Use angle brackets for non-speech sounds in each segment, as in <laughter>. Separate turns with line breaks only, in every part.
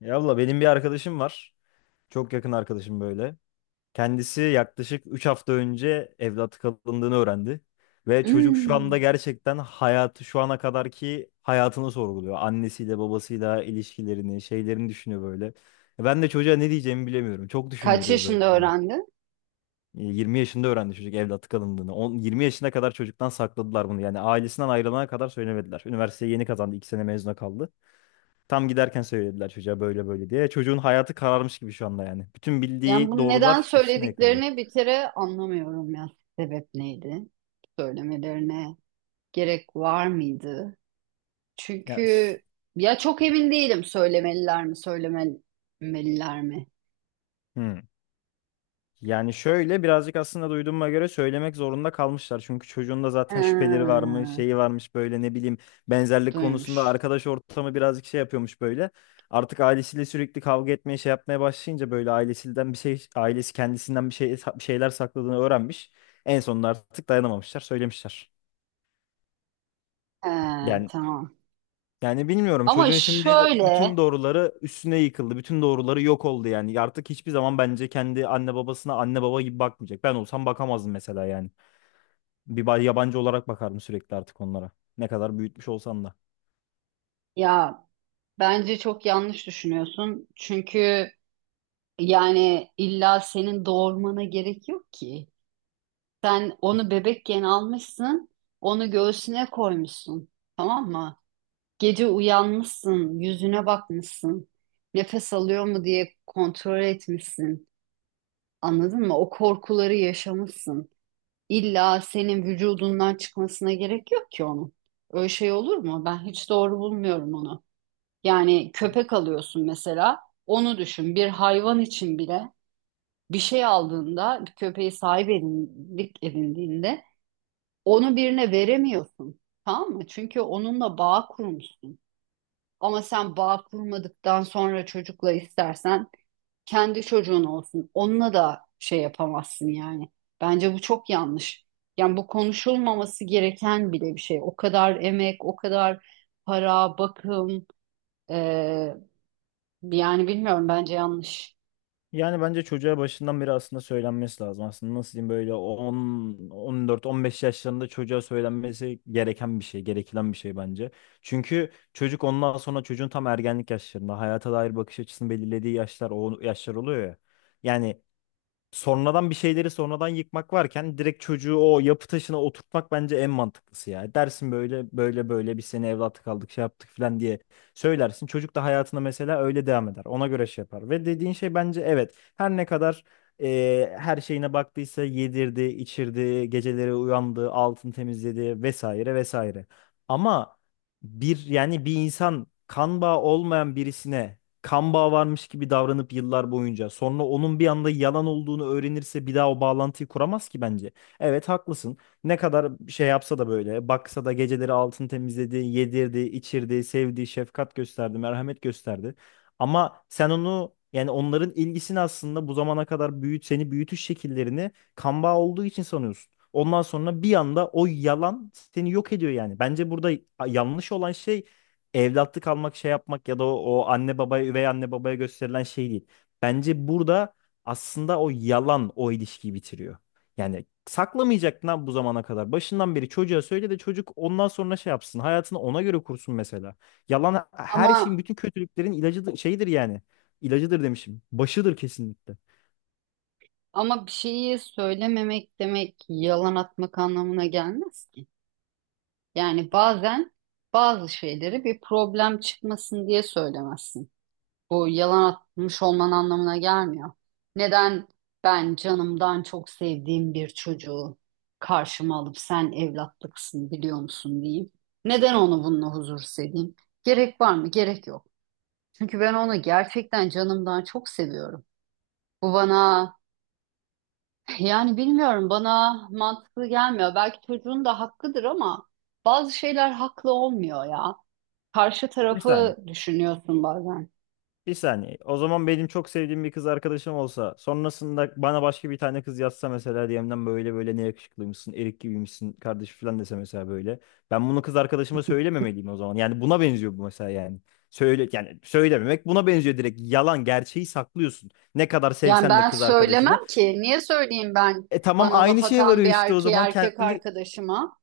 Ya abla benim bir arkadaşım var. Çok yakın arkadaşım böyle. Kendisi yaklaşık 3 hafta önce evlat kalındığını öğrendi. Ve çocuk şu
Hmm.
anda gerçekten hayatı şu ana kadarki hayatını sorguluyor. Annesiyle babasıyla ilişkilerini, şeylerini düşünüyor böyle. Ben de çocuğa ne diyeceğimi bilemiyorum. Çok
Kaç
düşündürüyor böyle.
yaşında
yani.
öğrendi?
20 yaşında öğrendi çocuk evlat kalındığını. 10, 20 yaşına kadar çocuktan sakladılar bunu. Yani ailesinden ayrılana kadar söylemediler. Üniversiteyi yeni kazandı. İki sene mezuna kaldı. Tam giderken söylediler çocuğa böyle böyle diye. Çocuğun hayatı kararmış gibi şu anda yani. Bütün
Yani
bildiği
bunu neden
doğrular üstüne yıkıldı.
söylediklerini bir kere anlamıyorum ya. Sebep neydi? Söylemelerine gerek var mıydı? Çünkü
Ya s-
ya çok emin değilim söylemeliler mi, söylememeliler mi?
hmm. Yani şöyle birazcık aslında duyduğuma göre söylemek zorunda kalmışlar. Çünkü çocuğun da
Ha,
zaten şüpheleri varmış, şeyi varmış böyle ne bileyim benzerlik konusunda
duymuş.
arkadaş ortamı birazcık şey yapıyormuş böyle. Artık ailesiyle sürekli kavga etmeye şey yapmaya başlayınca böyle ailesinden bir şey ailesi kendisinden bir şey bir şeyler sakladığını öğrenmiş. En sonunda artık dayanamamışlar, söylemişler.
Ha,
Yani
tamam.
yani bilmiyorum
Ama
çocuğun şimdi bütün
şöyle
doğruları üstüne yıkıldı. Bütün doğruları yok oldu yani. Artık hiçbir zaman bence kendi anne babasına anne baba gibi bakmayacak. Ben olsam bakamazdım mesela yani. Yabancı olarak bakardım sürekli artık onlara. Ne kadar büyütmüş olsan da.
ya bence çok yanlış düşünüyorsun. Çünkü yani illa senin doğurmana gerek yok ki. Sen onu bebekken almışsın, onu göğsüne koymuşsun, tamam mı? Gece uyanmışsın, yüzüne bakmışsın, nefes alıyor mu diye kontrol etmişsin. Anladın mı? O korkuları yaşamışsın. İlla senin vücudundan çıkmasına gerek yok ki onun. Öyle şey olur mu? Ben hiç doğru bulmuyorum onu. Yani köpek alıyorsun mesela, onu düşün. Bir hayvan için bile bir şey aldığında, bir köpeği sahip edindiğinde onu birine veremiyorsun. Tamam mı? Çünkü onunla bağ kurmuşsun. Ama sen bağ kurmadıktan sonra çocukla istersen kendi çocuğun olsun. Onunla da şey yapamazsın yani. Bence bu çok yanlış. Yani bu konuşulmaması gereken bile bir şey. O kadar emek, o kadar para, bakım, eee, yani bilmiyorum bence yanlış.
Yani bence çocuğa başından beri aslında söylenmesi lazım. Aslında nasıl diyeyim böyle 10, 14, 15 yaşlarında çocuğa söylenmesi gereken bir şey, gerekilen bir şey bence. Çünkü çocuk ondan sonra çocuğun tam ergenlik yaşlarında hayata dair bakış açısını belirlediği yaşlar o yaşlar oluyor ya. Yani sonradan bir şeyleri sonradan yıkmak varken direkt çocuğu o yapı taşına oturtmak bence en mantıklısı ya. Dersin böyle böyle böyle biz seni evlatlık aldık şey yaptık falan diye söylersin. Çocuk da hayatına mesela öyle devam eder. Ona göre şey yapar. Ve dediğin şey bence evet her ne kadar her şeyine baktıysa yedirdi, içirdi, geceleri uyandı, altın temizledi vesaire vesaire. Ama bir yani bir insan kan bağı olmayan birisine kan bağı varmış gibi davranıp yıllar boyunca sonra onun bir anda yalan olduğunu öğrenirse bir daha o bağlantıyı kuramaz ki bence. Evet haklısın. Ne kadar şey yapsa da böyle baksa da geceleri altını temizledi, yedirdi, içirdi, sevdi, şefkat gösterdi, merhamet gösterdi. Ama sen onu yani onların ilgisini aslında bu zamana kadar büyüt seni büyütüş şekillerini kan bağı olduğu için sanıyorsun. Ondan sonra bir anda o yalan seni yok ediyor yani. Bence burada yanlış olan şey evlatlık almak şey yapmak ya da o, o anne babaya üvey anne babaya gösterilen şey değil. Bence burada aslında o yalan o ilişkiyi bitiriyor. Yani saklamayacaktın lan bu zamana kadar. Başından beri çocuğa söyle de çocuk ondan sonra şey yapsın. Hayatını ona göre kursun mesela. Yalan her şeyin
Ama
bütün kötülüklerin ilacıdır, şeyidir yani. İlacıdır demişim. Başıdır kesinlikle.
ama bir şeyi söylememek demek yalan atmak anlamına gelmez ki. Yani bazen bazı şeyleri bir problem çıkmasın diye söylemezsin. Bu yalan atmış olman anlamına gelmiyor. Neden ben canımdan çok sevdiğim bir çocuğu karşıma alıp sen evlatlıksın biliyor musun diyeyim. Neden onu bununla huzursuz edeyim? Gerek var mı? Gerek yok. Çünkü ben onu gerçekten canımdan çok seviyorum. Bu bana <laughs> yani bilmiyorum bana mantıklı gelmiyor. Belki çocuğun da hakkıdır ama bazı şeyler haklı olmuyor ya. Karşı
Bir
tarafı
saniye.
düşünüyorsun bazen.
Bir saniye. O zaman benim çok sevdiğim bir kız arkadaşım olsa sonrasında bana başka bir tane kız yazsa mesela DM'den böyle böyle ne yakışıklıymışsın, erik gibiymişsin kardeş falan dese mesela böyle. Ben bunu kız arkadaşıma söylememeliyim o zaman. Yani buna benziyor bu mesela yani. Söyle yani söylememek buna benziyor direkt. Yalan gerçeği saklıyorsun. Ne kadar
Yani
sevsen de
ben
kız arkadaşını.
söylemem ki. Niye söyleyeyim ben
E tamam
bana
aynı
laf
şeye
atan
varıyor
bir
işte o
erkeği
zaman.
erkek
Kendi
arkadaşıma?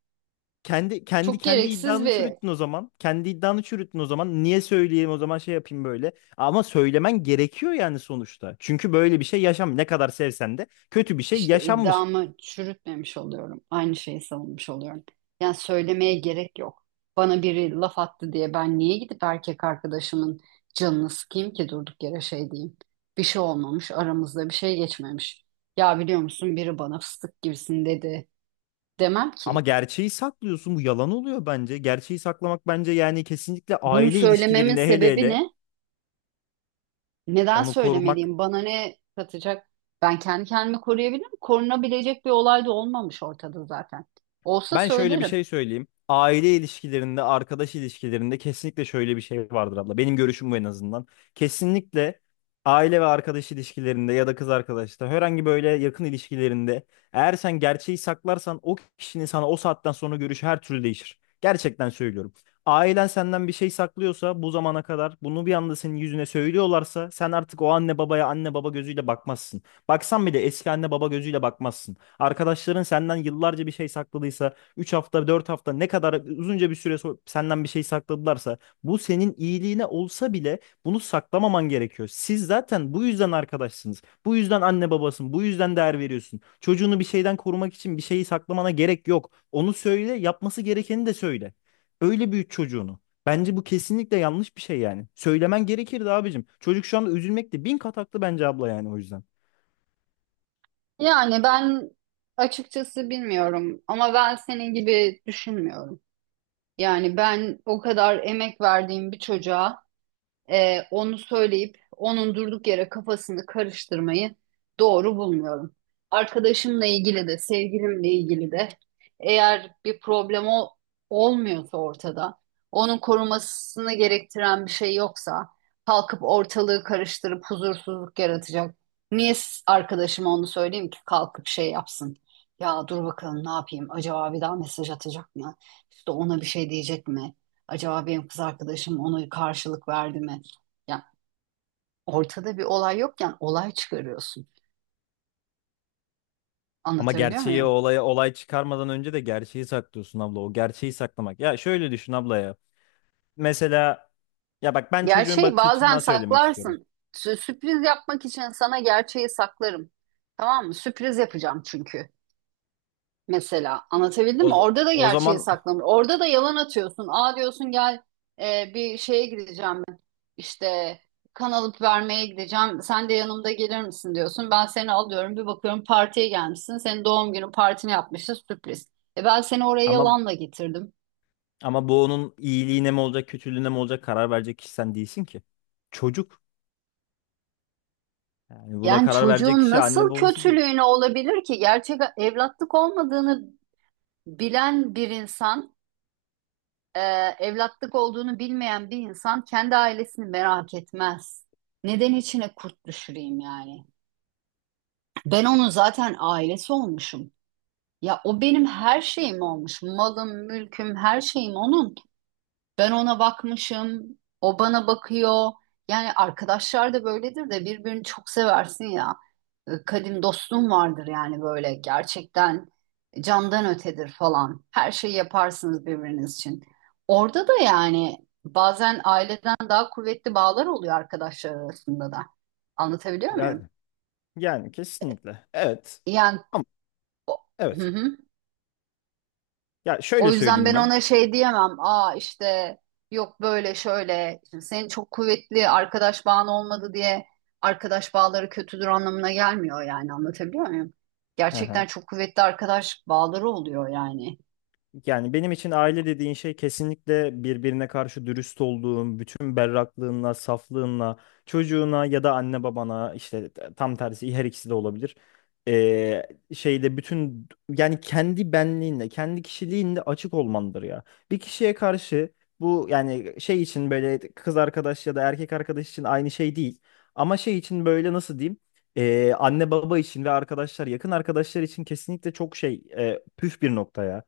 kendi kendi
Çok
kendi
gereksiz
iddianı
bir
çürüttün o zaman. Kendi iddianı çürüttün o zaman. Niye söyleyeyim o zaman şey yapayım böyle. Ama söylemen gerekiyor yani sonuçta. Çünkü böyle bir şey yaşam ne kadar sevsen de kötü bir şey
işte
yaşanmış.
iddiamı çürütmemiş oluyorum. Aynı şeyi savunmuş oluyorum. Yani söylemeye gerek yok. Bana biri laf attı diye ben niye gidip erkek arkadaşımın canını sıkayım ki durduk yere şey diyeyim. Bir şey olmamış, aramızda bir şey geçmemiş. Ya biliyor musun biri bana fıstık gibisin dedi demem ki.
Ama gerçeği saklıyorsun. Bu yalan oluyor bence. Gerçeği saklamak bence yani kesinlikle
Bunu
aile
söylememin
ilişkilerinde hele
sebebi
hele
ne? Neden
onu korumak.
söylemeliyim? Bana ne katacak? Ben kendi kendimi koruyabilirim. Korunabilecek bir olay da olmamış ortada zaten. Olsa
Ben şöyle bir
söylerim.
şey söyleyeyim. Aile ilişkilerinde, arkadaş ilişkilerinde kesinlikle şöyle bir şey vardır abla. Benim görüşüm bu en azından. Kesinlikle aile ve arkadaş ilişkilerinde ya da kız arkadaşta herhangi böyle yakın ilişkilerinde eğer sen gerçeği saklarsan o kişinin sana o saatten sonra görüşü her türlü değişir. Gerçekten söylüyorum. Ailen senden bir şey saklıyorsa bu zamana kadar bunu bir anda senin yüzüne söylüyorlarsa sen artık o anne babaya anne baba gözüyle bakmazsın. Baksan bile eski anne baba gözüyle bakmazsın. Arkadaşların senden yıllarca bir şey sakladıysa üç hafta 4 hafta ne kadar uzunca bir süre senden bir şey sakladılarsa bu senin iyiliğine olsa bile bunu saklamaman gerekiyor. Siz zaten bu yüzden arkadaşsınız. Bu yüzden anne babasın. Bu yüzden değer veriyorsun. Çocuğunu bir şeyden korumak için bir şeyi saklamana gerek yok. Onu söyle, yapması gerekeni de söyle. Öyle büyüt çocuğunu. Bence bu kesinlikle yanlış bir şey yani. Söylemen gerekirdi abicim. Çocuk şu anda üzülmekte bin kat haklı bence abla yani o yüzden.
Yani ben açıkçası bilmiyorum ama ben senin gibi düşünmüyorum. Yani ben o kadar emek verdiğim bir çocuğa onu söyleyip onun durduk yere kafasını karıştırmayı doğru bulmuyorum. Arkadaşımla ilgili de sevgilimle ilgili de eğer bir problem olmuyorsa ortada, onun korumasını gerektiren bir şey yoksa kalkıp ortalığı karıştırıp huzursuzluk yaratacak. Niye arkadaşıma onu söyleyeyim ki kalkıp şey yapsın? Ya dur bakalım ne yapayım? Acaba bir daha mesaj atacak mı? İşte ona bir şey diyecek mi? Acaba benim kız arkadaşım ona karşılık verdi mi? Ya ortada bir olay yokken olay çıkarıyorsun.
Ama
Anlatabiliyor
gerçeği
muyum?
olaya olay çıkarmadan önce de gerçeği saklıyorsun abla. O gerçeği saklamak. Ya şöyle düşün abla ya. Mesela ya bak ben çocuğun
Gerçeği
bakış
bazen
açısından söylemek istiyorum.
saklarsın. Sürpriz yapmak için sana gerçeği saklarım. Tamam mı? Sürpriz yapacağım çünkü. Mesela anlatabildim
O,
mi?
z-
Orada da
o
gerçeği
zaman
saklamıyor, orada da yalan atıyorsun. Aa diyorsun gel bir şeye gideceğim ben. İşte kan alıp vermeye gideceğim. Sen de yanımda gelir misin diyorsun. Ben seni alıyorum. Bir bakıyorum partiye gelmişsin. Senin doğum günü partini yapmışız sürpriz. E ben seni oraya
ama
yalanla getirdim.
ama bu onun iyiliğine mi olacak, kötülüğüne mi olacak karar verecek kişi sen değilsin ki. Çocuk. Yani buna
Yani
karar verecek
çocuğun
kişi anne
nasıl
babası değil.
kötülüğüne olabilir ki? Gerçek evlatlık olmadığını bilen bir insan e, evlatlık olduğunu bilmeyen bir insan kendi ailesini merak etmez. Neden içine kurt düşüreyim yani? Ben onun zaten ailesi olmuşum. Ya o benim her şeyim olmuş. Malım, mülküm, her şeyim onun. Ben ona bakmışım, o bana bakıyor. Yani arkadaşlar da böyledir de birbirini çok seversin ya. Kadim dostluğun vardır yani böyle gerçekten candan ötedir falan. Her şeyi yaparsınız birbiriniz için. Orada da yani bazen aileden daha kuvvetli bağlar oluyor arkadaşlar arasında da. Anlatabiliyor muyum?
Yani yani kesinlikle. Evet.
Yani
Ama
o-
evet.
<laughs>
Ya şöyle
O yüzden
söyleyeyim
ben
ben.
ona şey diyemem. Aa işte yok böyle şöyle. Şimdi senin çok kuvvetli arkadaş bağın olmadı diye arkadaş bağları kötüdür anlamına gelmiyor yani anlatabiliyor muyum?
Hı hı.
Gerçekten çok kuvvetli arkadaş bağları oluyor yani.
Yani benim için aile dediğin şey kesinlikle birbirine karşı dürüst olduğun, bütün berraklığınla, saflığınla, çocuğuna ya da anne babana işte tam tersi her ikisi de olabilir. Ee, Şeyde bütün yani kendi benliğinle, kendi kişiliğinle açık olmandır ya. Bir kişiye karşı bu yani şey için böyle kız arkadaş ya da erkek arkadaş için aynı şey değil. Ama şey için böyle nasıl diyeyim? Anne baba için ve arkadaşlar yakın arkadaşlar için kesinlikle çok şey püf bir nokta ya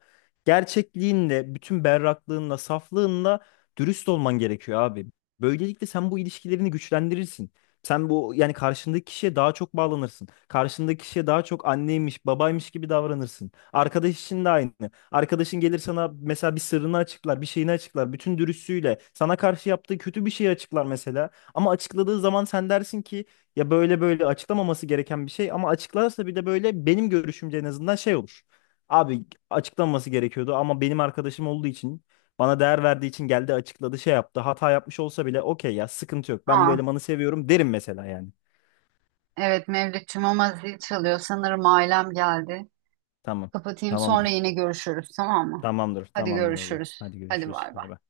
gerçekliğinle, bütün berraklığınla, saflığınla dürüst olman gerekiyor abi. Böylelikle sen bu ilişkilerini güçlendirirsin. Sen bu yani karşındaki kişiye daha çok bağlanırsın. Karşındaki kişiye daha çok anneymiş, babaymış gibi davranırsın. Arkadaş için de aynı. Arkadaşın gelir sana mesela bir sırrını açıklar, bir şeyini açıklar. Bütün dürüstlüğüyle sana karşı yaptığı kötü bir şeyi açıklar mesela. Ama açıkladığı zaman sen dersin ki ya böyle böyle açıklamaması gereken bir şey ama açıklarsa bir de böyle benim görüşümce en azından şey olur. Abi açıklanması gerekiyordu ama benim arkadaşım olduğu için bana değer verdiği için geldi açıkladı şey yaptı. Hata yapmış olsa bile okey ya sıkıntı yok. Ben
Aa
bu elemanı seviyorum derim mesela yani.
evet Mevlütçüm ama zil çalıyor. Sanırım ailem geldi.
Tamam.
Kapatayım sonra
Tamamdır.
yine görüşürüz tamam mı?
Tamamdır.
Hadi
Tamamdır abla.
görüşürüz.
Hadi
Hadi
görüşürüz.
bay
Bay bay.
bay.